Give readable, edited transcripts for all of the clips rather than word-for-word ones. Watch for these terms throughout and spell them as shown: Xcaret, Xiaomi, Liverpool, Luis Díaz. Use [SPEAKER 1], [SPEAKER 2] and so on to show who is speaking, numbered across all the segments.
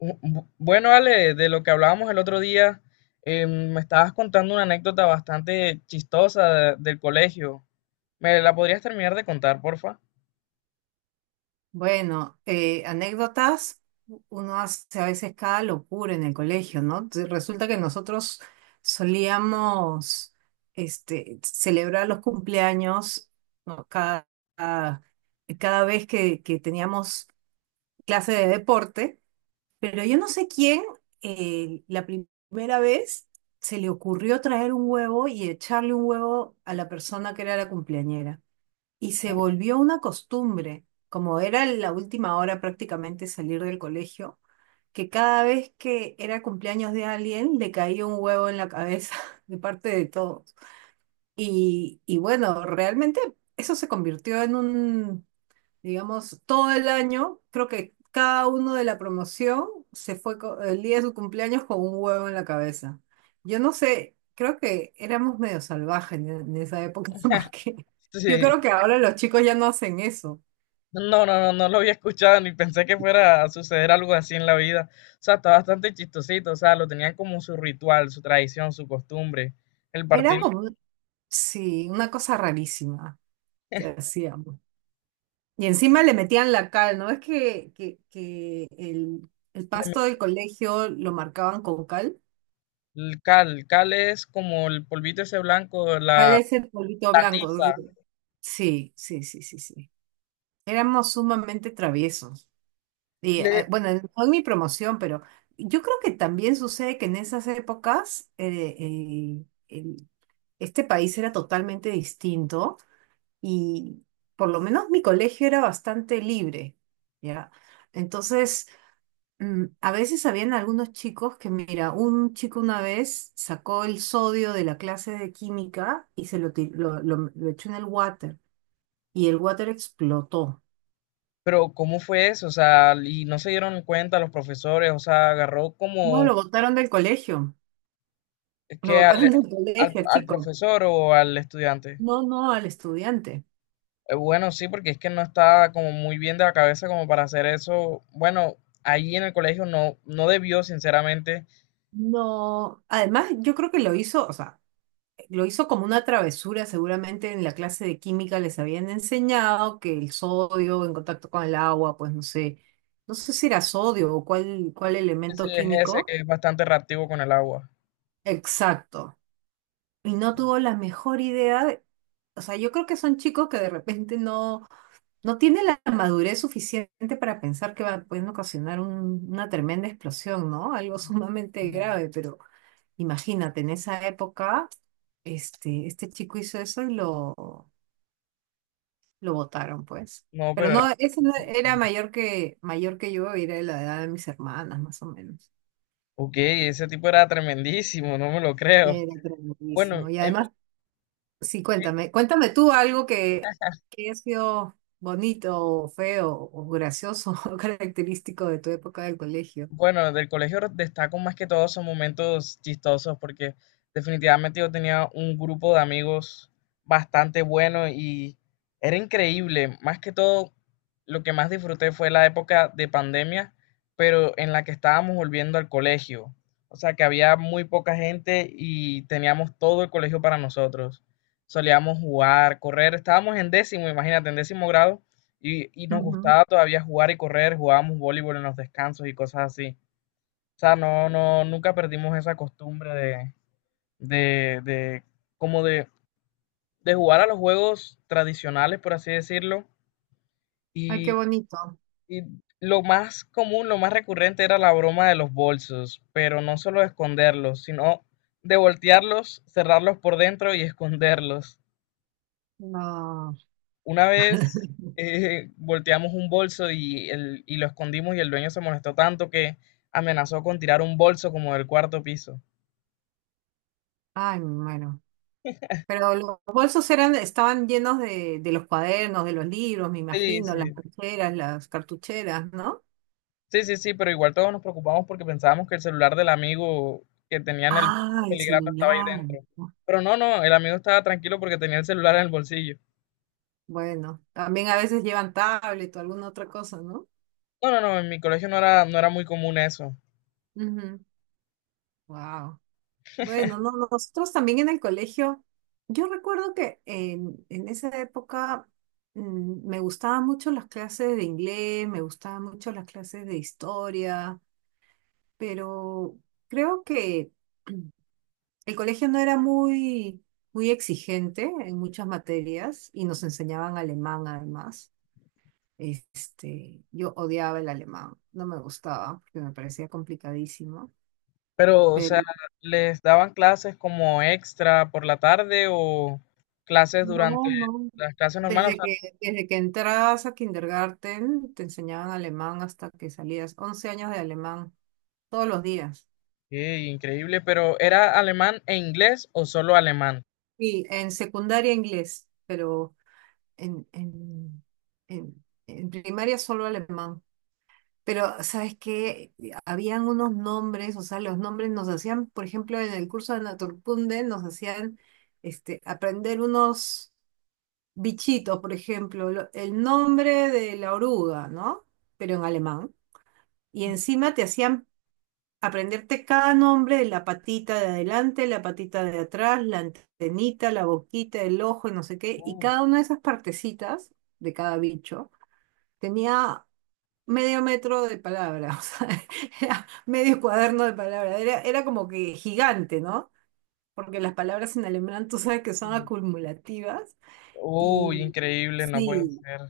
[SPEAKER 1] Bueno, Ale, de lo que hablábamos el otro día, me estabas contando una anécdota bastante chistosa del colegio. ¿Me la podrías terminar de contar, porfa?
[SPEAKER 2] Bueno, anécdotas, uno hace a veces cada locura en el colegio, ¿no? Resulta que nosotros solíamos celebrar los cumpleaños, ¿no? Cada, cada vez que teníamos clase de deporte, pero yo no sé quién la primera vez se le ocurrió traer un huevo y echarle un huevo a la persona que era la cumpleañera. Y se
[SPEAKER 1] Uh.
[SPEAKER 2] volvió una costumbre, como era la última hora prácticamente salir del colegio, que cada vez que era cumpleaños de alguien le caía un huevo en la cabeza de parte de todos. Y bueno, realmente eso se convirtió en un, digamos, todo el año, creo que cada uno de la promoción se fue el día de su cumpleaños con un huevo en la cabeza. Yo no sé, creo que éramos medio salvajes en esa época, porque yo
[SPEAKER 1] Sí.
[SPEAKER 2] creo que ahora los chicos ya no hacen eso.
[SPEAKER 1] No, no, no, no lo había escuchado ni pensé que fuera a suceder algo así en la vida. O sea, está bastante chistosito, o sea, lo tenían como su ritual, su tradición, su costumbre. El partir
[SPEAKER 2] Era como, sí, una cosa rarísima que hacíamos. Y encima le metían la cal, ¿no? Es que, el pasto
[SPEAKER 1] de
[SPEAKER 2] del colegio lo marcaban con cal.
[SPEAKER 1] el cal es como el polvito ese blanco,
[SPEAKER 2] Cal
[SPEAKER 1] la,
[SPEAKER 2] es el polvito
[SPEAKER 1] la
[SPEAKER 2] blanco.
[SPEAKER 1] tiza.
[SPEAKER 2] Sí, sí, sí, sí, sí, sí. Éramos sumamente traviesos. Y bueno, no en mi promoción, pero yo creo que también sucede que en esas épocas el- este país era totalmente distinto y por lo menos mi colegio era bastante libre, ¿ya? Entonces, a veces habían algunos chicos que, mira, un chico una vez sacó el sodio de la clase de química y se lo, ti- lo echó en el water y el water explotó.
[SPEAKER 1] Pero ¿cómo fue eso? O sea, y no se dieron cuenta los profesores, o sea, agarró
[SPEAKER 2] No,
[SPEAKER 1] como
[SPEAKER 2] lo botaron del colegio. Lo
[SPEAKER 1] que al,
[SPEAKER 2] votaron del
[SPEAKER 1] al,
[SPEAKER 2] colegio, el
[SPEAKER 1] al
[SPEAKER 2] chico.
[SPEAKER 1] profesor o al estudiante.
[SPEAKER 2] No, no, al estudiante.
[SPEAKER 1] Bueno, sí, porque es que no estaba como muy bien de la cabeza como para hacer eso. Bueno, ahí en el colegio no, no debió, sinceramente,
[SPEAKER 2] No. Además, yo creo que lo hizo, o sea, lo hizo como una travesura. Seguramente en la clase de química les habían enseñado que el sodio en contacto con el agua, pues no sé si era sodio o cuál
[SPEAKER 1] ese
[SPEAKER 2] elemento
[SPEAKER 1] es ese
[SPEAKER 2] químico.
[SPEAKER 1] que es bastante reactivo con el agua.
[SPEAKER 2] Exacto. Y no tuvo la mejor idea, o sea, yo creo que son chicos que de repente no. No tiene la madurez suficiente para pensar que va, pueden ocasionar una tremenda explosión, ¿no? Algo sumamente
[SPEAKER 1] No,
[SPEAKER 2] grave, pero imagínate, en esa época, este chico hizo eso y lo botaron, pues.
[SPEAKER 1] no,
[SPEAKER 2] Pero
[SPEAKER 1] pero era...
[SPEAKER 2] no, ese no era mayor que yo, era de la edad de mis hermanas, más o menos.
[SPEAKER 1] Ok, ese tipo era tremendísimo, no me lo creo.
[SPEAKER 2] Era
[SPEAKER 1] Bueno,
[SPEAKER 2] tremendísimo. Y
[SPEAKER 1] en
[SPEAKER 2] además, sí,
[SPEAKER 1] mi-
[SPEAKER 2] cuéntame tú algo que ha sido bonito, o feo, o gracioso, o característico de tu época del colegio.
[SPEAKER 1] Bueno, del colegio destaco más que todo son momentos chistosos porque definitivamente yo tenía un grupo de amigos bastante bueno y era increíble. Más que todo, lo que más disfruté fue la época de pandemia, pero en la que estábamos volviendo al colegio. O sea que había muy poca gente y teníamos todo el colegio para nosotros. Solíamos jugar, correr, estábamos en décimo, imagínate, en décimo grado y nos
[SPEAKER 2] Ujú.
[SPEAKER 1] gustaba todavía jugar y correr, jugábamos voleibol en los descansos y cosas así. O sea, no, no, nunca perdimos esa costumbre de, de, como de, de jugar a los juegos tradicionales, por así decirlo.
[SPEAKER 2] Ay, qué
[SPEAKER 1] Y,
[SPEAKER 2] bonito.
[SPEAKER 1] y lo más común, lo más recurrente era la broma de los bolsos, pero no solo esconderlos, sino de voltearlos, cerrarlos por dentro y esconderlos.
[SPEAKER 2] No.
[SPEAKER 1] Una vez volteamos un bolso y lo escondimos y el dueño se molestó tanto que amenazó con tirar un bolso como del cuarto piso.
[SPEAKER 2] Ay, me muero. Pero los bolsos eran, estaban llenos de los cuadernos, de los libros, me
[SPEAKER 1] Sí,
[SPEAKER 2] imagino,
[SPEAKER 1] sí,
[SPEAKER 2] las carteras, las cartucheras, ¿no?
[SPEAKER 1] sí, sí, sí, pero igual todos nos preocupamos porque pensábamos que el celular del amigo que tenía en el
[SPEAKER 2] Ah, el
[SPEAKER 1] peligrando estaba ahí
[SPEAKER 2] celular.
[SPEAKER 1] dentro. Pero no, no, el amigo estaba tranquilo porque tenía el celular en el bolsillo.
[SPEAKER 2] Bueno, también a veces llevan tablet o alguna otra cosa, ¿no?
[SPEAKER 1] No, no, no, en mi colegio no era, no era muy común eso.
[SPEAKER 2] Wow. Bueno, no, no, nosotros también en el colegio, yo recuerdo que en esa época me gustaban mucho las clases de inglés, me gustaban mucho las clases de historia, pero creo que el colegio no era muy, muy exigente en muchas materias y nos enseñaban alemán además. Yo odiaba el alemán, no me gustaba porque me parecía complicadísimo.
[SPEAKER 1] Pero, o sea, ¿les daban clases como extra por la tarde o clases durante
[SPEAKER 2] No, no.
[SPEAKER 1] las clases normales?
[SPEAKER 2] Desde que entrabas a kindergarten, te enseñaban alemán hasta que salías. 11 años de alemán, todos los días.
[SPEAKER 1] Qué increíble, pero ¿era alemán e inglés o solo alemán?
[SPEAKER 2] Y en secundaria inglés, pero en, en, en primaria solo alemán. Pero, ¿sabes qué? Habían unos nombres, o sea, los nombres nos hacían, por ejemplo, en el curso de Naturkunde, nos hacían aprender unos bichitos, por ejemplo, el nombre de la oruga, ¿no? Pero en alemán. Y encima te hacían aprenderte cada nombre de la patita de adelante, la patita de atrás, la antenita, la boquita, el ojo y no sé qué. Y
[SPEAKER 1] Uf,
[SPEAKER 2] cada una de esas partecitas de cada bicho tenía medio metro de palabra, o sea, era medio cuaderno de palabra. Era como que gigante, ¿no? Porque las palabras en alemán tú sabes que son
[SPEAKER 1] in-
[SPEAKER 2] acumulativas
[SPEAKER 1] uy,
[SPEAKER 2] y
[SPEAKER 1] increíble, no puede
[SPEAKER 2] sí.
[SPEAKER 1] ser.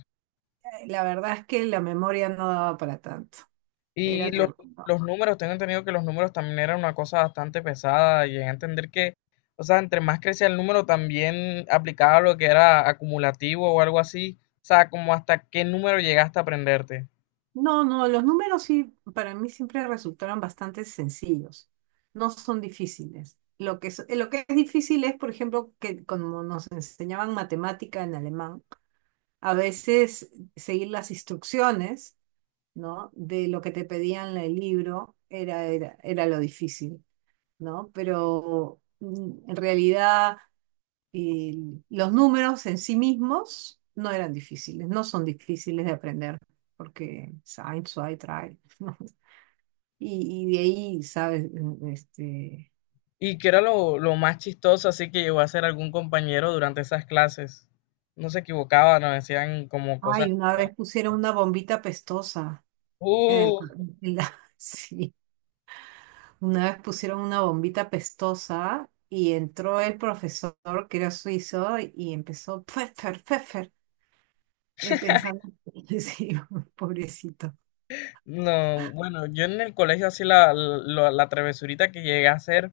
[SPEAKER 2] La verdad es que la memoria no daba para tanto.
[SPEAKER 1] Y
[SPEAKER 2] Era tremendo.
[SPEAKER 1] los números, tengo entendido que los números también eran una cosa bastante pesada. Llegué a entender que, o sea, entre más crecía el número, también aplicaba lo que era acumulativo o algo así. O sea, como hasta qué número llegaste a aprenderte.
[SPEAKER 2] No, no, los números sí, para mí siempre resultaron bastante sencillos. No son difíciles. Lo que es difícil es, por ejemplo, que como nos enseñaban matemática en alemán, a veces seguir las instrucciones, ¿no? De lo que te pedían en el libro era lo difícil, ¿no? Pero en realidad. Y los números en sí mismos no eran difíciles, no son difíciles de aprender, porque Sine, Zwei, Drei, ¿no? Y de ahí, ¿sabes?
[SPEAKER 1] Y que era lo más chistoso, así que llegó a ser algún compañero durante esas clases. No se equivocaba, nos decían como cosas.
[SPEAKER 2] Ay, una vez pusieron una bombita pestosa en
[SPEAKER 1] ¡Uh!
[SPEAKER 2] el, en la- sí, una vez pusieron una bombita pestosa y entró el profesor que era suizo y empezó Pfeffer, Pfeffer, pensando, sí, pobrecito.
[SPEAKER 1] No, bueno, yo en el colegio así la, la, la travesurita que llegué a hacer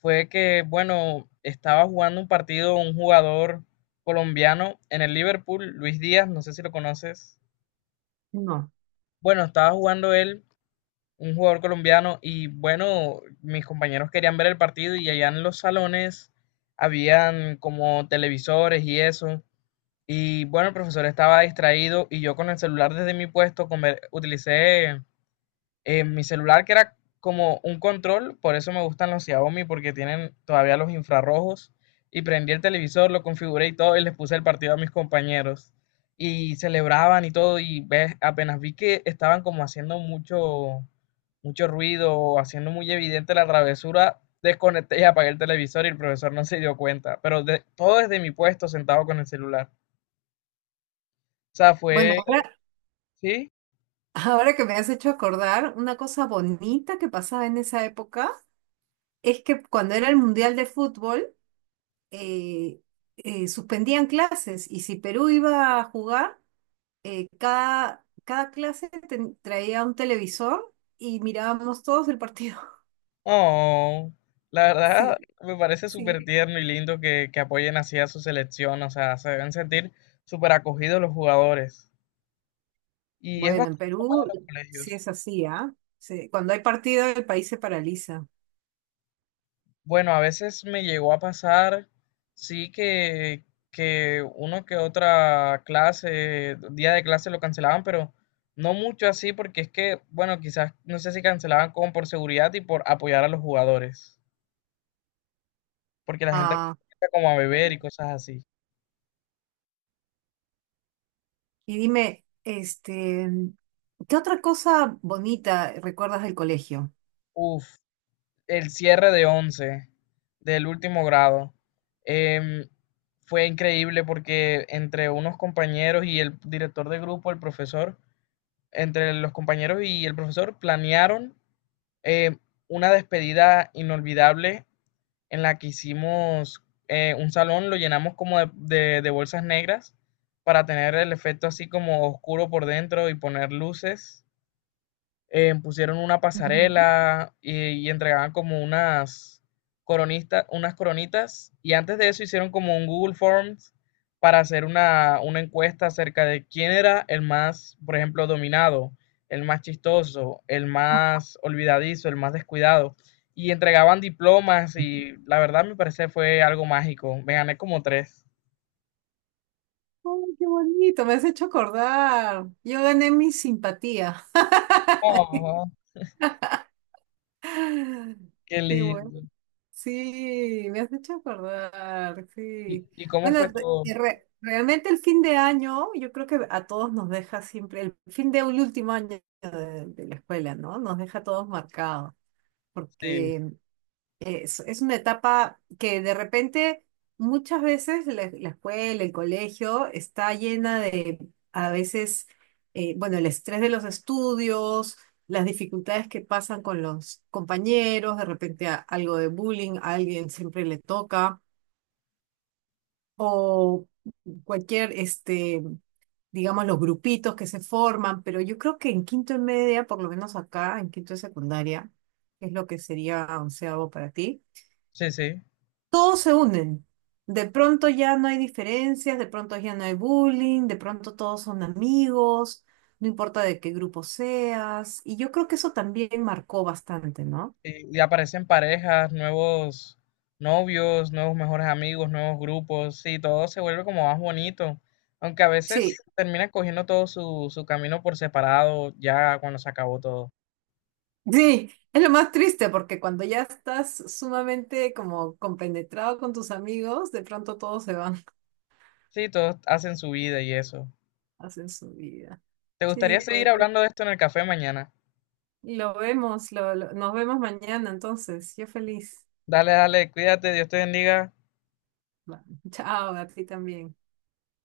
[SPEAKER 1] fue que, bueno, estaba jugando un partido un jugador colombiano en el Liverpool, Luis Díaz, no sé si lo conoces.
[SPEAKER 2] No.
[SPEAKER 1] Bueno, estaba jugando él, un jugador colombiano, y bueno, mis compañeros querían ver el partido y allá en los salones habían como televisores y eso. Y bueno, el profesor estaba distraído y yo con el celular desde mi puesto utilicé en mi celular que era como un control, por eso me gustan los Xiaomi porque tienen todavía los infrarrojos y prendí el televisor, lo configuré y todo y les puse el partido a mis compañeros y celebraban y todo y ves, apenas vi que estaban como haciendo mucho ruido, haciendo muy evidente la travesura, desconecté y apagué el televisor y el profesor no se dio cuenta, todo desde mi puesto sentado con el celular. O sea,
[SPEAKER 2] Bueno,
[SPEAKER 1] fue,
[SPEAKER 2] ahora
[SPEAKER 1] sí.
[SPEAKER 2] Ahora que me has hecho acordar, una cosa bonita que pasaba en esa época es que cuando era el Mundial de Fútbol, eh, suspendían clases y si Perú iba a jugar, cada clase traía un televisor y mirábamos todos el partido.
[SPEAKER 1] Oh, la verdad
[SPEAKER 2] Sí,
[SPEAKER 1] me parece súper
[SPEAKER 2] sí.
[SPEAKER 1] tierno y lindo que apoyen así a su selección, o sea, se deben sentir súper acogidos los jugadores. Y es
[SPEAKER 2] Bueno, en
[SPEAKER 1] bastante normal en
[SPEAKER 2] Perú
[SPEAKER 1] los
[SPEAKER 2] sí
[SPEAKER 1] colegios.
[SPEAKER 2] es así, ¿ah? Sí, cuando hay partido, el país se paraliza.
[SPEAKER 1] Bueno, a veces me llegó a pasar, sí que uno que otra clase, día de clase lo cancelaban, pero no mucho así, porque es que, bueno, quizás no sé si cancelaban como por seguridad y por apoyar a los jugadores, porque la gente
[SPEAKER 2] Ah,
[SPEAKER 1] empieza como a beber y cosas así.
[SPEAKER 2] y dime, ¿qué otra cosa bonita recuerdas del colegio?
[SPEAKER 1] Uf. El cierre de 11, del último grado, em, fue increíble porque entre unos compañeros y el director de grupo, el profesor, entre los compañeros y el profesor planearon eh, una despedida inolvidable en la que hicimos, un salón, lo llenamos como de bolsas negras para tener el efecto así como oscuro por dentro y poner luces, pusieron una
[SPEAKER 2] Ujú.
[SPEAKER 1] pasarela y entregaban como unas coronistas, unas coronitas. Y antes de eso hicieron como un Google Forms para hacer una encuesta acerca de quién era el más, por ejemplo, dominado, el más chistoso, el más olvidadizo, el más descuidado. Y entregaban diplomas y la verdad me parece fue algo mágico. Me gané como 3.
[SPEAKER 2] Ay, qué bonito, me has hecho acordar. Yo gané mi simpatía.
[SPEAKER 1] Oh, qué
[SPEAKER 2] Qué bueno.
[SPEAKER 1] lindo.
[SPEAKER 2] Sí, me has hecho acordar, sí.
[SPEAKER 1] Y cómo
[SPEAKER 2] Bueno,
[SPEAKER 1] fue todo?
[SPEAKER 2] realmente el fin de año, yo creo que a todos nos deja siempre, el fin de un último año de la escuela, ¿no? Nos deja a todos marcados,
[SPEAKER 1] Sí,
[SPEAKER 2] porque es una etapa que de repente muchas veces la escuela, el colegio está llena de a veces, bueno, el estrés de los estudios, las dificultades que pasan con los compañeros, de repente algo de bullying, a alguien siempre le toca, o cualquier, digamos, los grupitos que se forman, pero yo creo que en quinto y media, por lo menos acá, en quinto de secundaria, que es lo que sería onceavo para ti
[SPEAKER 1] sí, sí.
[SPEAKER 2] todos se unen. De pronto ya no hay diferencias, de pronto ya no hay bullying, de pronto todos son amigos, no importa de qué grupo seas. Y yo creo que eso también marcó bastante, ¿no?
[SPEAKER 1] Sí, y aparecen parejas, nuevos novios, nuevos mejores amigos, nuevos grupos, sí, todo se vuelve como más bonito, aunque a
[SPEAKER 2] Sí,
[SPEAKER 1] veces termina cogiendo todo su, su camino por separado ya cuando se acabó todo.
[SPEAKER 2] sí, es lo más triste porque cuando ya estás sumamente como compenetrado con tus amigos, de pronto todos se van,
[SPEAKER 1] Sí, todos hacen su vida y eso.
[SPEAKER 2] hacen su vida.
[SPEAKER 1] ¿Te gustaría
[SPEAKER 2] Sí,
[SPEAKER 1] seguir
[SPEAKER 2] pues
[SPEAKER 1] hablando de esto en el café mañana?
[SPEAKER 2] lo vemos, nos vemos mañana entonces. Yo feliz.
[SPEAKER 1] Dale, dale, cuídate, Dios te bendiga.
[SPEAKER 2] Va, Chao, a ti también.